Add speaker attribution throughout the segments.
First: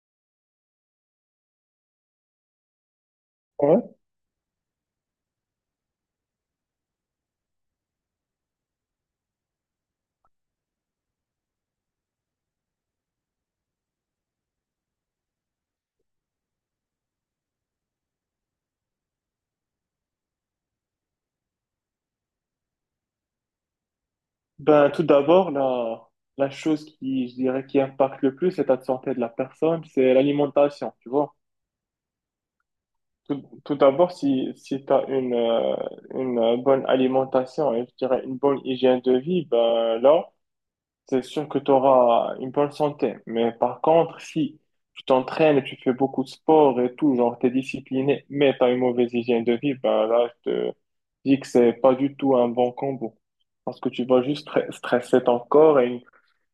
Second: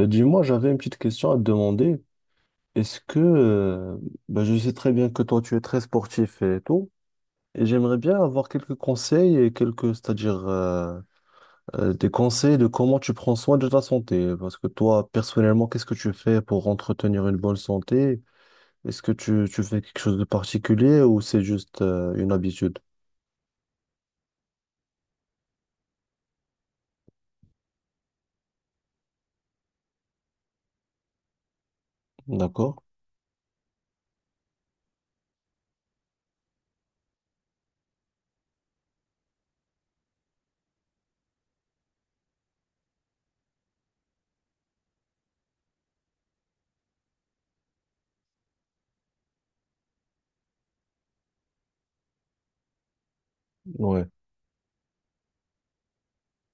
Speaker 1: Dis-moi, j'avais une petite question à te demander. Est-ce que,
Speaker 2: Ouais.
Speaker 1: euh, je sais très bien que toi, tu es très sportif et tout, et j'aimerais bien avoir quelques conseils et quelques, c'est-à-dire des conseils de comment tu prends soin de ta santé. Parce que toi, personnellement, qu'est-ce que tu fais pour entretenir une bonne santé? Est-ce que tu fais quelque chose de particulier ou c'est juste une habitude?
Speaker 2: Ben, tout d'abord, la chose qui, je dirais, qui impacte le plus l'état de santé de la personne, c'est l'alimentation, tu vois.
Speaker 1: D'accord?
Speaker 2: Tout d'abord, si tu as une bonne alimentation et, je dirais, une bonne hygiène de vie, ben là, c'est sûr que tu auras une bonne santé. Mais par contre, si tu t'entraînes et tu fais beaucoup de sport et tout, genre t'es discipliné, mais tu as une mauvaise hygiène de vie, ben là, je te dis que c'est pas du tout un bon combo. Parce que tu
Speaker 1: Ouais.
Speaker 2: vas juste stresser ton corps et il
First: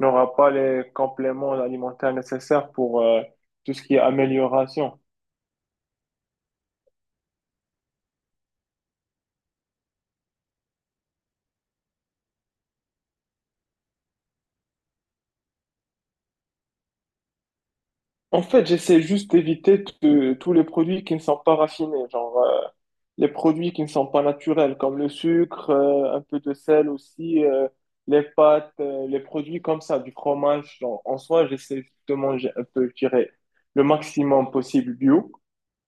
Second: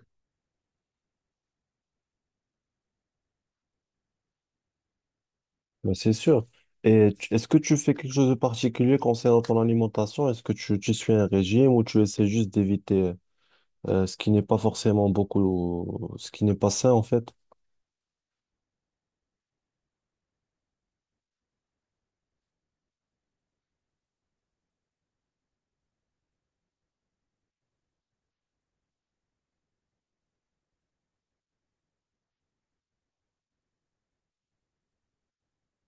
Speaker 2: n'aura pas les compléments alimentaires nécessaires pour tout ce qui est amélioration.
Speaker 1: Ben, c'est sûr. Et est-ce que tu fais quelque chose de particulier concernant ton alimentation? Est-ce que tu suis un régime ou tu essaies juste d'éviter ce qui n'est pas forcément beaucoup, ce qui n'est pas sain en fait?
Speaker 2: En fait, j'essaie juste d'éviter tous les produits qui ne sont pas raffinés, genre les produits qui ne sont pas naturels, comme le sucre, un peu de sel aussi, les pâtes, les produits comme ça, du fromage. Genre, en soi, j'essaie juste de manger un peu, je dirais, le maximum possible bio.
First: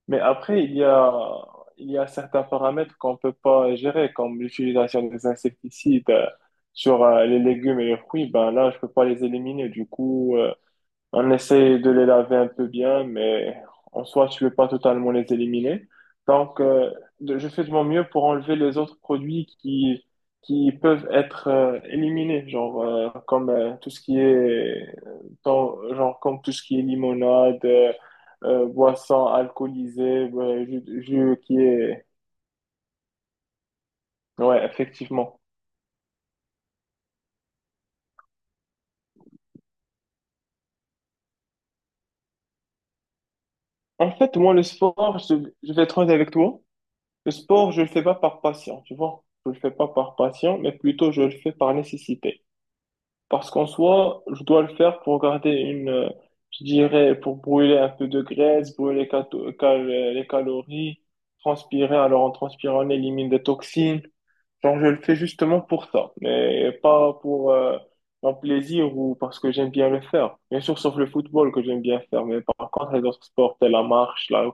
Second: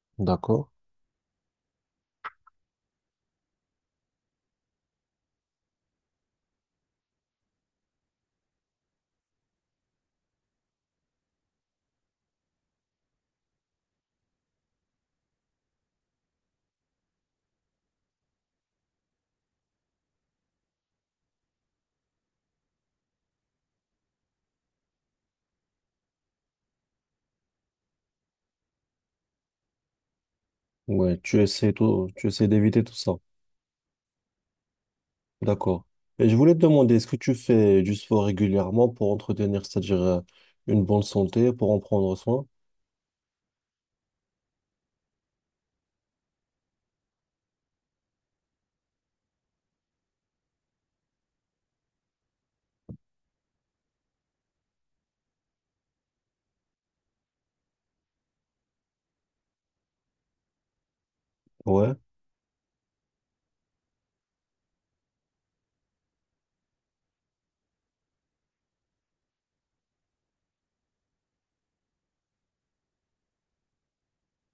Speaker 2: Mais après,
Speaker 1: D'accord.
Speaker 2: il y a certains paramètres qu'on ne peut pas gérer, comme l'utilisation des insecticides sur les légumes et les fruits. Ben là, je ne peux pas les éliminer. Du coup, on essaie de les laver un peu bien, mais en soi, tu peux pas totalement les éliminer. Donc, je fais de mon mieux pour enlever les autres produits qui peuvent être éliminés, genre comme tout ce qui est genre comme tout ce qui est limonade, boisson alcoolisée, ouais,
Speaker 1: Ouais, tu
Speaker 2: jus qui
Speaker 1: essaies
Speaker 2: est
Speaker 1: tout, tu essaies d'éviter tout ça.
Speaker 2: ouais, effectivement.
Speaker 1: D'accord. Et je voulais te demander, est-ce que tu fais du sport régulièrement pour entretenir, c'est-à-dire une bonne santé, pour en prendre soin?
Speaker 2: En fait, moi, le sport, je vais être honnête avec toi. Le sport, je le fais pas par passion, tu vois. Je le fais pas par passion, mais plutôt je le fais par nécessité. Parce qu'en soi, je dois le faire pour garder une, je dirais, pour brûler un peu de graisse, brûler les calories, transpirer.
Speaker 1: Ouais.
Speaker 2: Alors en transpirant, on élimine des toxines. Genre, je le fais justement pour ça, mais pas pour mon plaisir ou parce que j'aime bien le faire. Bien sûr, sauf le football que j'aime bien faire, mais par contre, les autres sports, tels la marche, la,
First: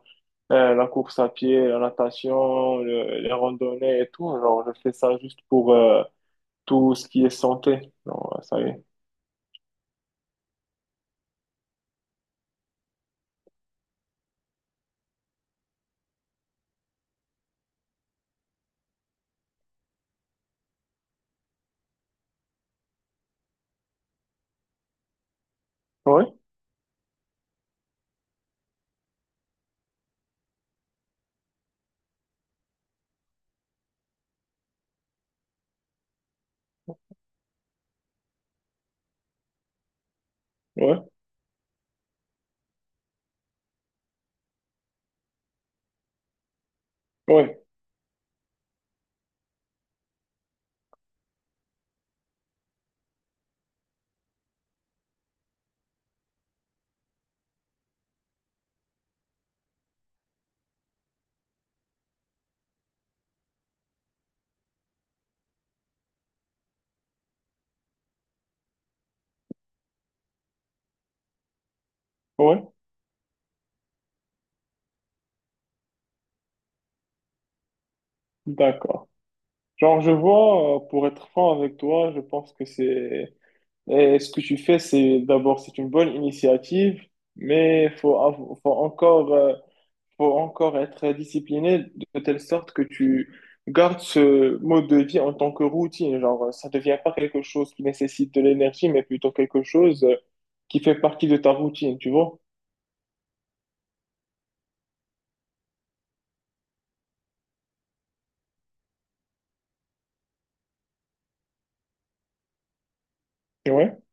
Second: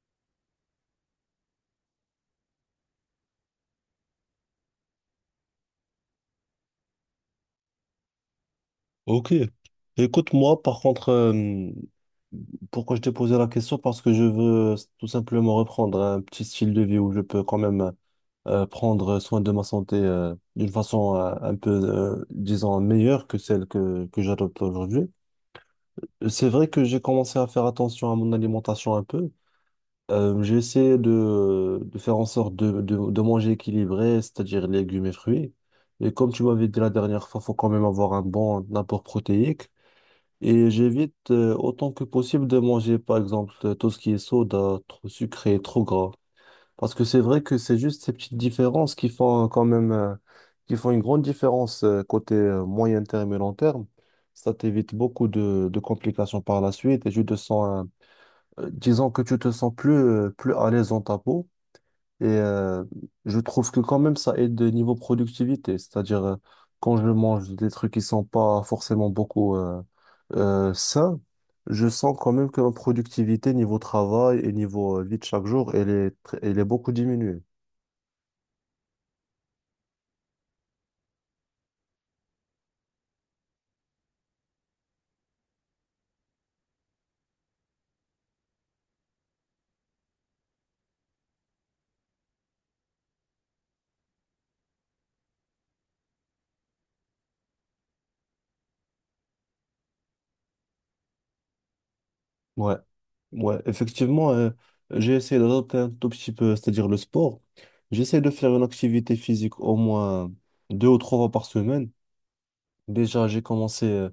Speaker 2: euh, la course à pied, la natation, les randonnées et tout, genre, je fais ça juste pour, tout ce qui est santé. Non, ça y est.
Speaker 1: Ok. Écoute, moi, par contre, pourquoi je t'ai posé la question? Parce que je veux tout simplement reprendre un petit style de vie où je peux quand même prendre soin de ma santé d'une façon un peu, disons, meilleure que celle que j'adopte aujourd'hui.
Speaker 2: Oui,
Speaker 1: C'est vrai que j'ai commencé à faire attention à mon alimentation un peu. J'ai essayé de faire en sorte de manger équilibré, c'est-à-dire légumes et fruits. Et comme tu m'avais dit la dernière fois, faut quand même avoir un bon apport protéique. Et
Speaker 2: oui,
Speaker 1: j'évite autant que possible de manger, par exemple, tout ce qui est soda, trop sucré, trop gras. Parce que c'est vrai que
Speaker 2: ouais,
Speaker 1: c'est juste ces petites différences qui font qui font une grande différence côté moyen terme et long terme. Ça t'évite beaucoup de complications par la suite et tu te sens, disons que tu te sens plus à l'aise dans ta peau. Et euh, je trouve que quand même ça aide niveau productivité, c'est-à-dire quand je mange des trucs qui sont pas forcément beaucoup sains, je sens quand même que
Speaker 2: ouais.
Speaker 1: ma productivité niveau travail et niveau vie de chaque jour, elle est beaucoup diminuée.
Speaker 2: D'accord. Genre, je vois, pour être franc avec toi, je pense que c'est, et ce que tu fais, c'est d'abord, c'est une bonne initiative, mais faut encore être discipliné de telle sorte que tu gardes ce mode de vie en tant que routine. Genre, ça devient pas quelque chose qui nécessite de l'énergie, mais plutôt quelque chose qui fait partie de ta routine, tu vois?
Speaker 1: Ouais, ouais, effectivement, j'ai essayé d'adopter un tout petit peu, c'est-à-dire le sport. J'essaie de faire une activité physique au moins 2 ou 3 fois par semaine. Déjà, j'ai commencé
Speaker 2: Ouais,
Speaker 1: euh,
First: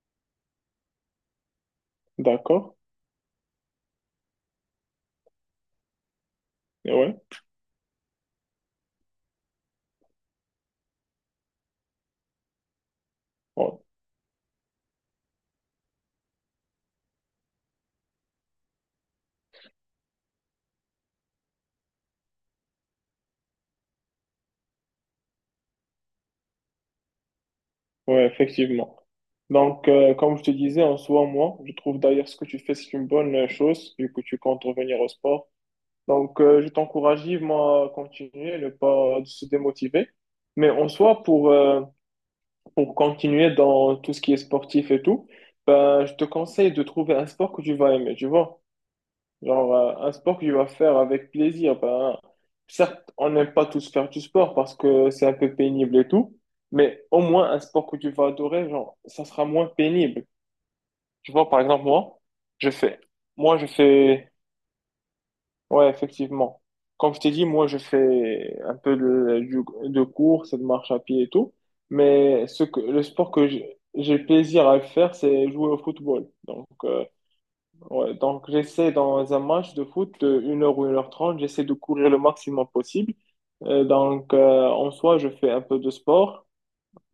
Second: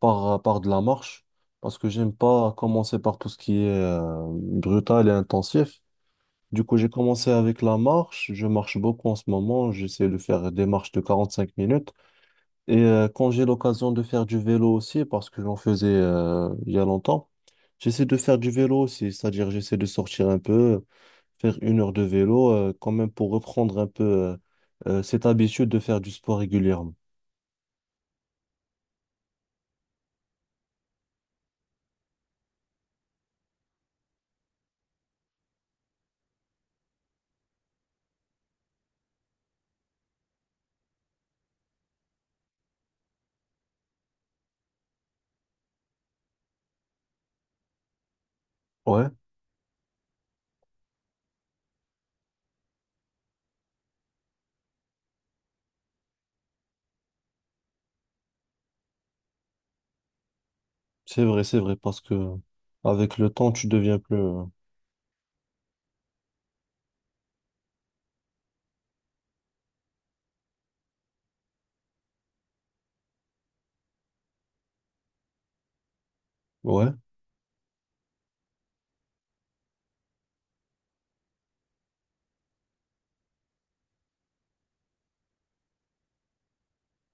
Speaker 1: par, euh, par de la marche parce que j'aime pas
Speaker 2: d'accord.
Speaker 1: commencer par tout ce qui est brutal et intensif. Du coup, j'ai
Speaker 2: Ouais,
Speaker 1: commencé avec la marche. Je marche beaucoup en ce moment. J'essaie de faire des marches de 45 minutes. Et quand j'ai
Speaker 2: ouais,
Speaker 1: l'occasion de faire du vélo aussi, parce que j'en faisais il y a longtemps, j'essaie de faire du vélo aussi, c'est-à-dire j'essaie de sortir un peu, faire 1 heure de vélo, quand même pour reprendre un peu cette habitude de faire du sport régulièrement.
Speaker 2: ouais, effectivement. Donc, comme je te disais, en soi, moi, je trouve d'ailleurs ce que tu fais, c'est une bonne chose, vu que tu comptes revenir au sport. Donc, je t'encourage vivement à continuer, ne pas se démotiver. Mais en soi, pour continuer dans tout ce qui est sportif et tout, ben, je te conseille de trouver un sport que tu vas aimer, tu vois.
Speaker 1: Ouais,
Speaker 2: Genre, un sport que tu vas faire avec plaisir. Ben, certes, on n'aime pas tous faire du sport parce que c'est un peu pénible et tout, mais au moins un sport que tu vas adorer, genre, ça sera moins pénible. Tu vois,
Speaker 1: c'est
Speaker 2: par
Speaker 1: vrai,
Speaker 2: exemple,
Speaker 1: parce que
Speaker 2: je fais,
Speaker 1: avec le temps,
Speaker 2: moi,
Speaker 1: tu
Speaker 2: je
Speaker 1: deviens plus...
Speaker 2: fais.
Speaker 1: euh,
Speaker 2: Ouais, effectivement. Comme je t'ai dit, moi, je fais un peu de course et de marche à pied et tout. Mais ce que, le sport que j'ai plaisir à faire, c'est jouer au football. Donc,
Speaker 1: Ouais,
Speaker 2: ouais, donc j'essaie dans un match de foot de 1 h ou 1 h 30, j'essaie de courir le maximum possible. Donc, en soi, je fais un peu de sport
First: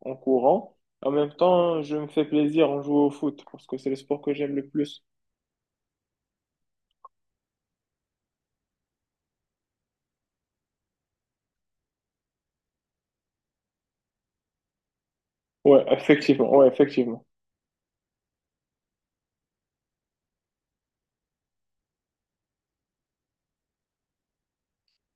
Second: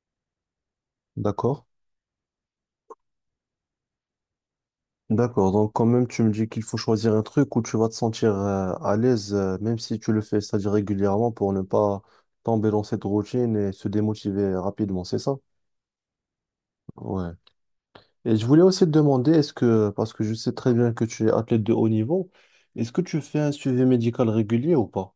Speaker 2: en courant. En même
Speaker 1: d'accord.
Speaker 2: temps, je me fais plaisir en jouant au foot parce que c'est le sport que j'aime le plus.
Speaker 1: D'accord, donc quand même tu me dis qu'il faut choisir un truc où tu vas te sentir à l'aise, même si tu le fais, c'est-à-dire régulièrement pour ne pas tomber dans cette routine et se démotiver rapidement, c'est ça?
Speaker 2: Ouais, effectivement. Ouais, effectivement.
Speaker 1: Ouais. Et je voulais aussi te demander, est-ce que, parce que je sais très bien que tu es athlète de haut niveau, est-ce que tu fais un suivi médical régulier ou pas?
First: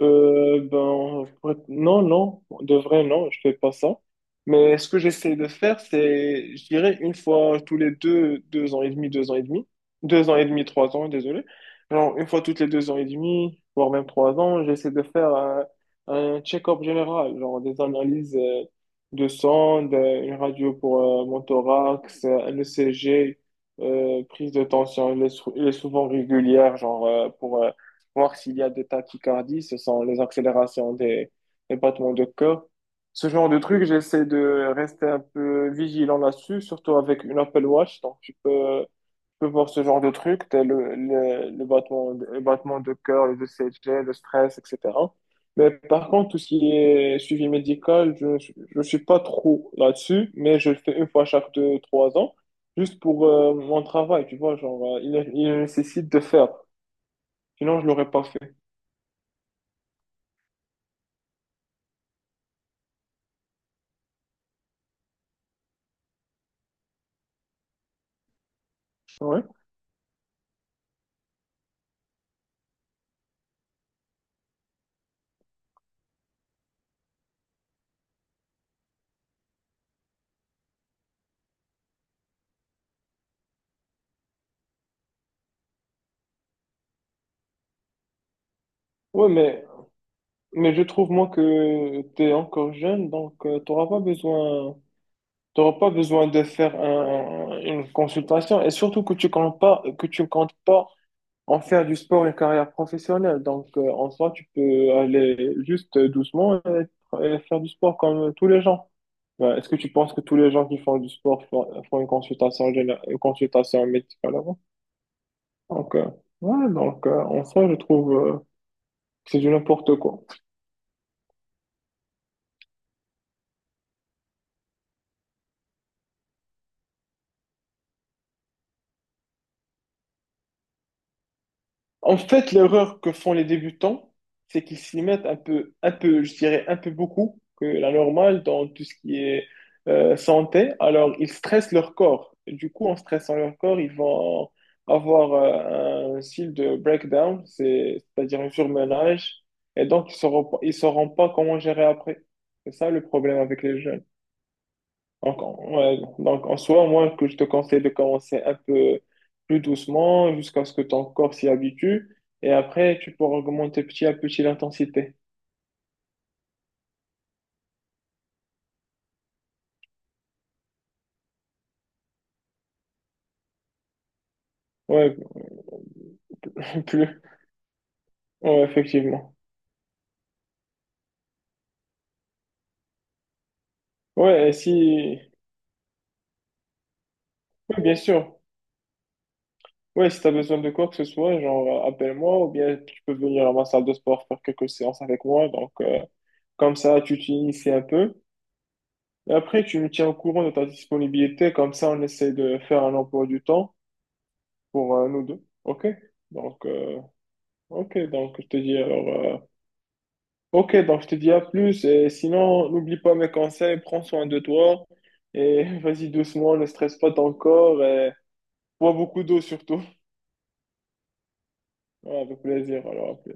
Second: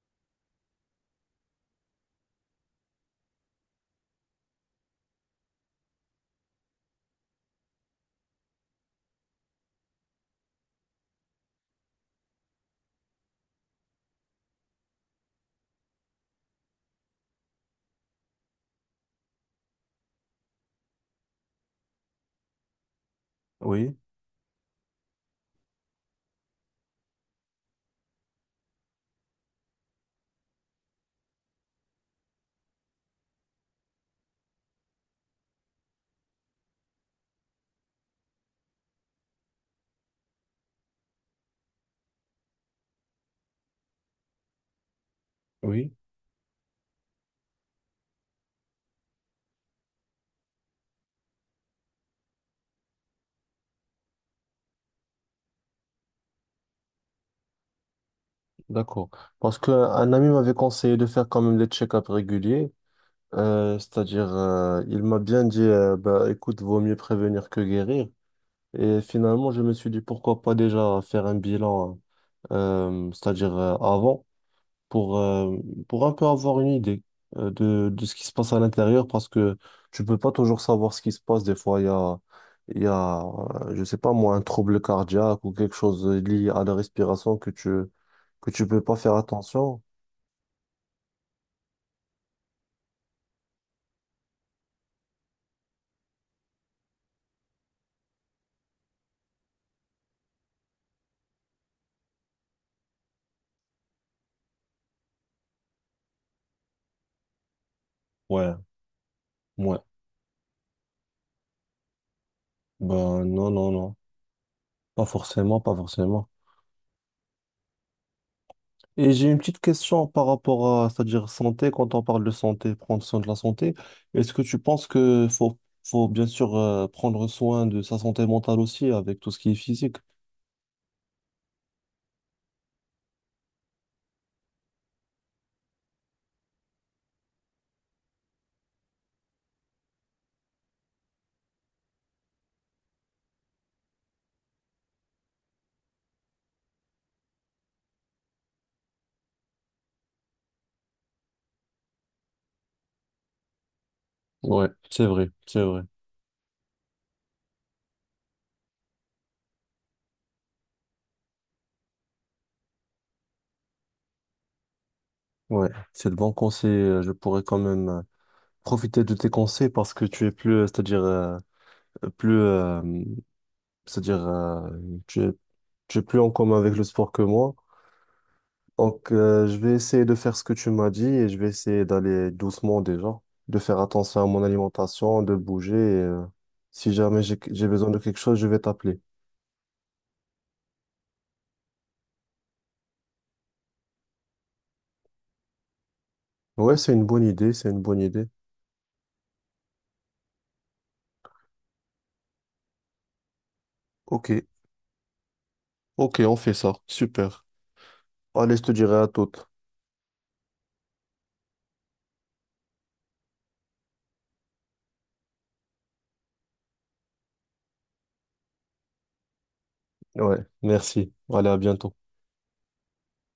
Speaker 2: Ben, non, non, de vrai, non, je fais pas ça. Mais ce que j'essaie de faire, c'est, je dirais, une fois tous les deux, deux ans et demi, 3 ans, désolé. Genre, une fois toutes les 2 ans et demi, voire même 3 ans, j'essaie de faire un check-up général, genre des analyses de sang, une radio pour mon thorax, un ECG,
Speaker 1: Oui,
Speaker 2: prise de tension, elle est souvent régulière, genre pour voir s'il y a des tachycardies, ce sont les accélérations des battements de cœur. Ce genre de truc, j'essaie de rester un peu vigilant là-dessus, surtout avec une Apple Watch. Donc, tu peux voir ce genre de truc, tel le battement, de cœur, les ECG, le stress, etc. Mais
Speaker 1: oui,
Speaker 2: par contre, tout ce qui est suivi médical, je ne suis pas trop là-dessus, mais je le fais une fois chaque 2, 3 ans, juste pour mon travail, tu vois, genre, il nécessite de faire. Sinon, je l'aurais pas fait.
Speaker 1: d'accord. Parce qu'un ami m'avait conseillé de faire quand même des check-ups réguliers, c'est-à-dire il m'a bien dit, bah, écoute, vaut mieux prévenir que guérir. Et
Speaker 2: Ouais.
Speaker 1: finalement, je me suis dit pourquoi pas déjà faire un bilan, c'est-à-dire avant, pour, euh, pour un peu avoir une idée de ce qui se passe à l'intérieur, parce que tu peux pas toujours savoir ce qui se passe. Des fois, il y a, je sais pas moi, un trouble cardiaque ou quelque chose lié à la respiration que tu peux pas faire
Speaker 2: Ouais,
Speaker 1: attention.
Speaker 2: mais je trouve, moi, que tu es encore jeune, donc tu n'auras pas besoin, t'auras pas besoin de faire une consultation. Et surtout que tu comptes pas en faire du sport une carrière professionnelle. Donc, en soi, tu peux aller juste doucement et faire du sport comme tous
Speaker 1: Ouais,
Speaker 2: les gens. Ouais, est-ce que
Speaker 1: ouais.
Speaker 2: tu penses que tous les gens qui font du sport font une consultation, une
Speaker 1: Ben non, non,
Speaker 2: consultation
Speaker 1: non.
Speaker 2: médicale avant?
Speaker 1: Pas forcément, pas
Speaker 2: Donc,
Speaker 1: forcément.
Speaker 2: ouais, donc, en soi, je trouve,
Speaker 1: Et j'ai
Speaker 2: que
Speaker 1: une
Speaker 2: c'est du
Speaker 1: petite
Speaker 2: n'importe
Speaker 1: question
Speaker 2: quoi.
Speaker 1: par rapport à, c'est-à-dire santé, quand on parle de santé, prendre soin de la santé, est-ce que tu penses que faut bien sûr prendre soin de sa santé mentale aussi avec tout ce qui est physique?
Speaker 2: En fait, l'erreur que font les débutants, c'est qu'ils s'y mettent un peu, je dirais un peu beaucoup que la normale dans tout ce qui est santé. Alors, ils stressent leur corps. Du coup, en stressant leur corps, ils vont avoir un style de breakdown, c'est-à-dire un surmenage. Et donc, ils sauront pas comment gérer après. C'est ça le problème avec les jeunes.
Speaker 1: Ouais, c'est vrai,
Speaker 2: Donc,
Speaker 1: c'est vrai.
Speaker 2: ouais, donc, en soi, moi, que je te conseille de commencer un peu plus doucement jusqu'à ce que ton corps s'y habitue. Et après, tu pourras augmenter petit à petit l'intensité.
Speaker 1: Ouais, c'est le bon conseil. Je pourrais quand même profiter de tes conseils parce que tu es plus, c'est-à-dire plus, c'est-à-dire
Speaker 2: Ouais,
Speaker 1: tu es, tu es plus en commun avec le
Speaker 2: plus.
Speaker 1: sport que moi.
Speaker 2: Ouais,
Speaker 1: Donc,
Speaker 2: effectivement.
Speaker 1: je vais essayer de faire ce que tu m'as dit et je vais essayer d'aller doucement déjà, de faire attention à mon
Speaker 2: Ouais, et si...
Speaker 1: alimentation, de bouger. Et si jamais j'ai
Speaker 2: ouais,
Speaker 1: besoin
Speaker 2: bien
Speaker 1: de quelque chose,
Speaker 2: sûr.
Speaker 1: je vais t'appeler.
Speaker 2: Ouais, si tu as besoin de quoi que ce soit, genre, appelle-moi ou bien tu peux venir à ma salle de sport faire quelques séances avec moi. Donc, comme
Speaker 1: Ouais, c'est
Speaker 2: ça,
Speaker 1: une
Speaker 2: tu
Speaker 1: bonne idée, c'est
Speaker 2: t'inities un
Speaker 1: une bonne
Speaker 2: peu.
Speaker 1: idée.
Speaker 2: Et après, tu me tiens au courant de ta disponibilité. Comme ça, on essaie de faire un emploi du temps
Speaker 1: Ok,
Speaker 2: pour nous deux. OK?
Speaker 1: ok, on fait
Speaker 2: Donc,
Speaker 1: ça. Super.
Speaker 2: Ok, donc je
Speaker 1: Allez,
Speaker 2: te
Speaker 1: je te
Speaker 2: dis
Speaker 1: dirai à
Speaker 2: alors.
Speaker 1: toutes.
Speaker 2: Ok, donc je te dis à plus. Et sinon, n'oublie pas mes conseils, prends soin de toi. Et vas-y doucement, ne stresse pas ton corps. Et bois beaucoup d'eau surtout.
Speaker 1: Ouais, merci. Allez, à bientôt.
Speaker 2: Ouais, avec plaisir. Alors, à plus.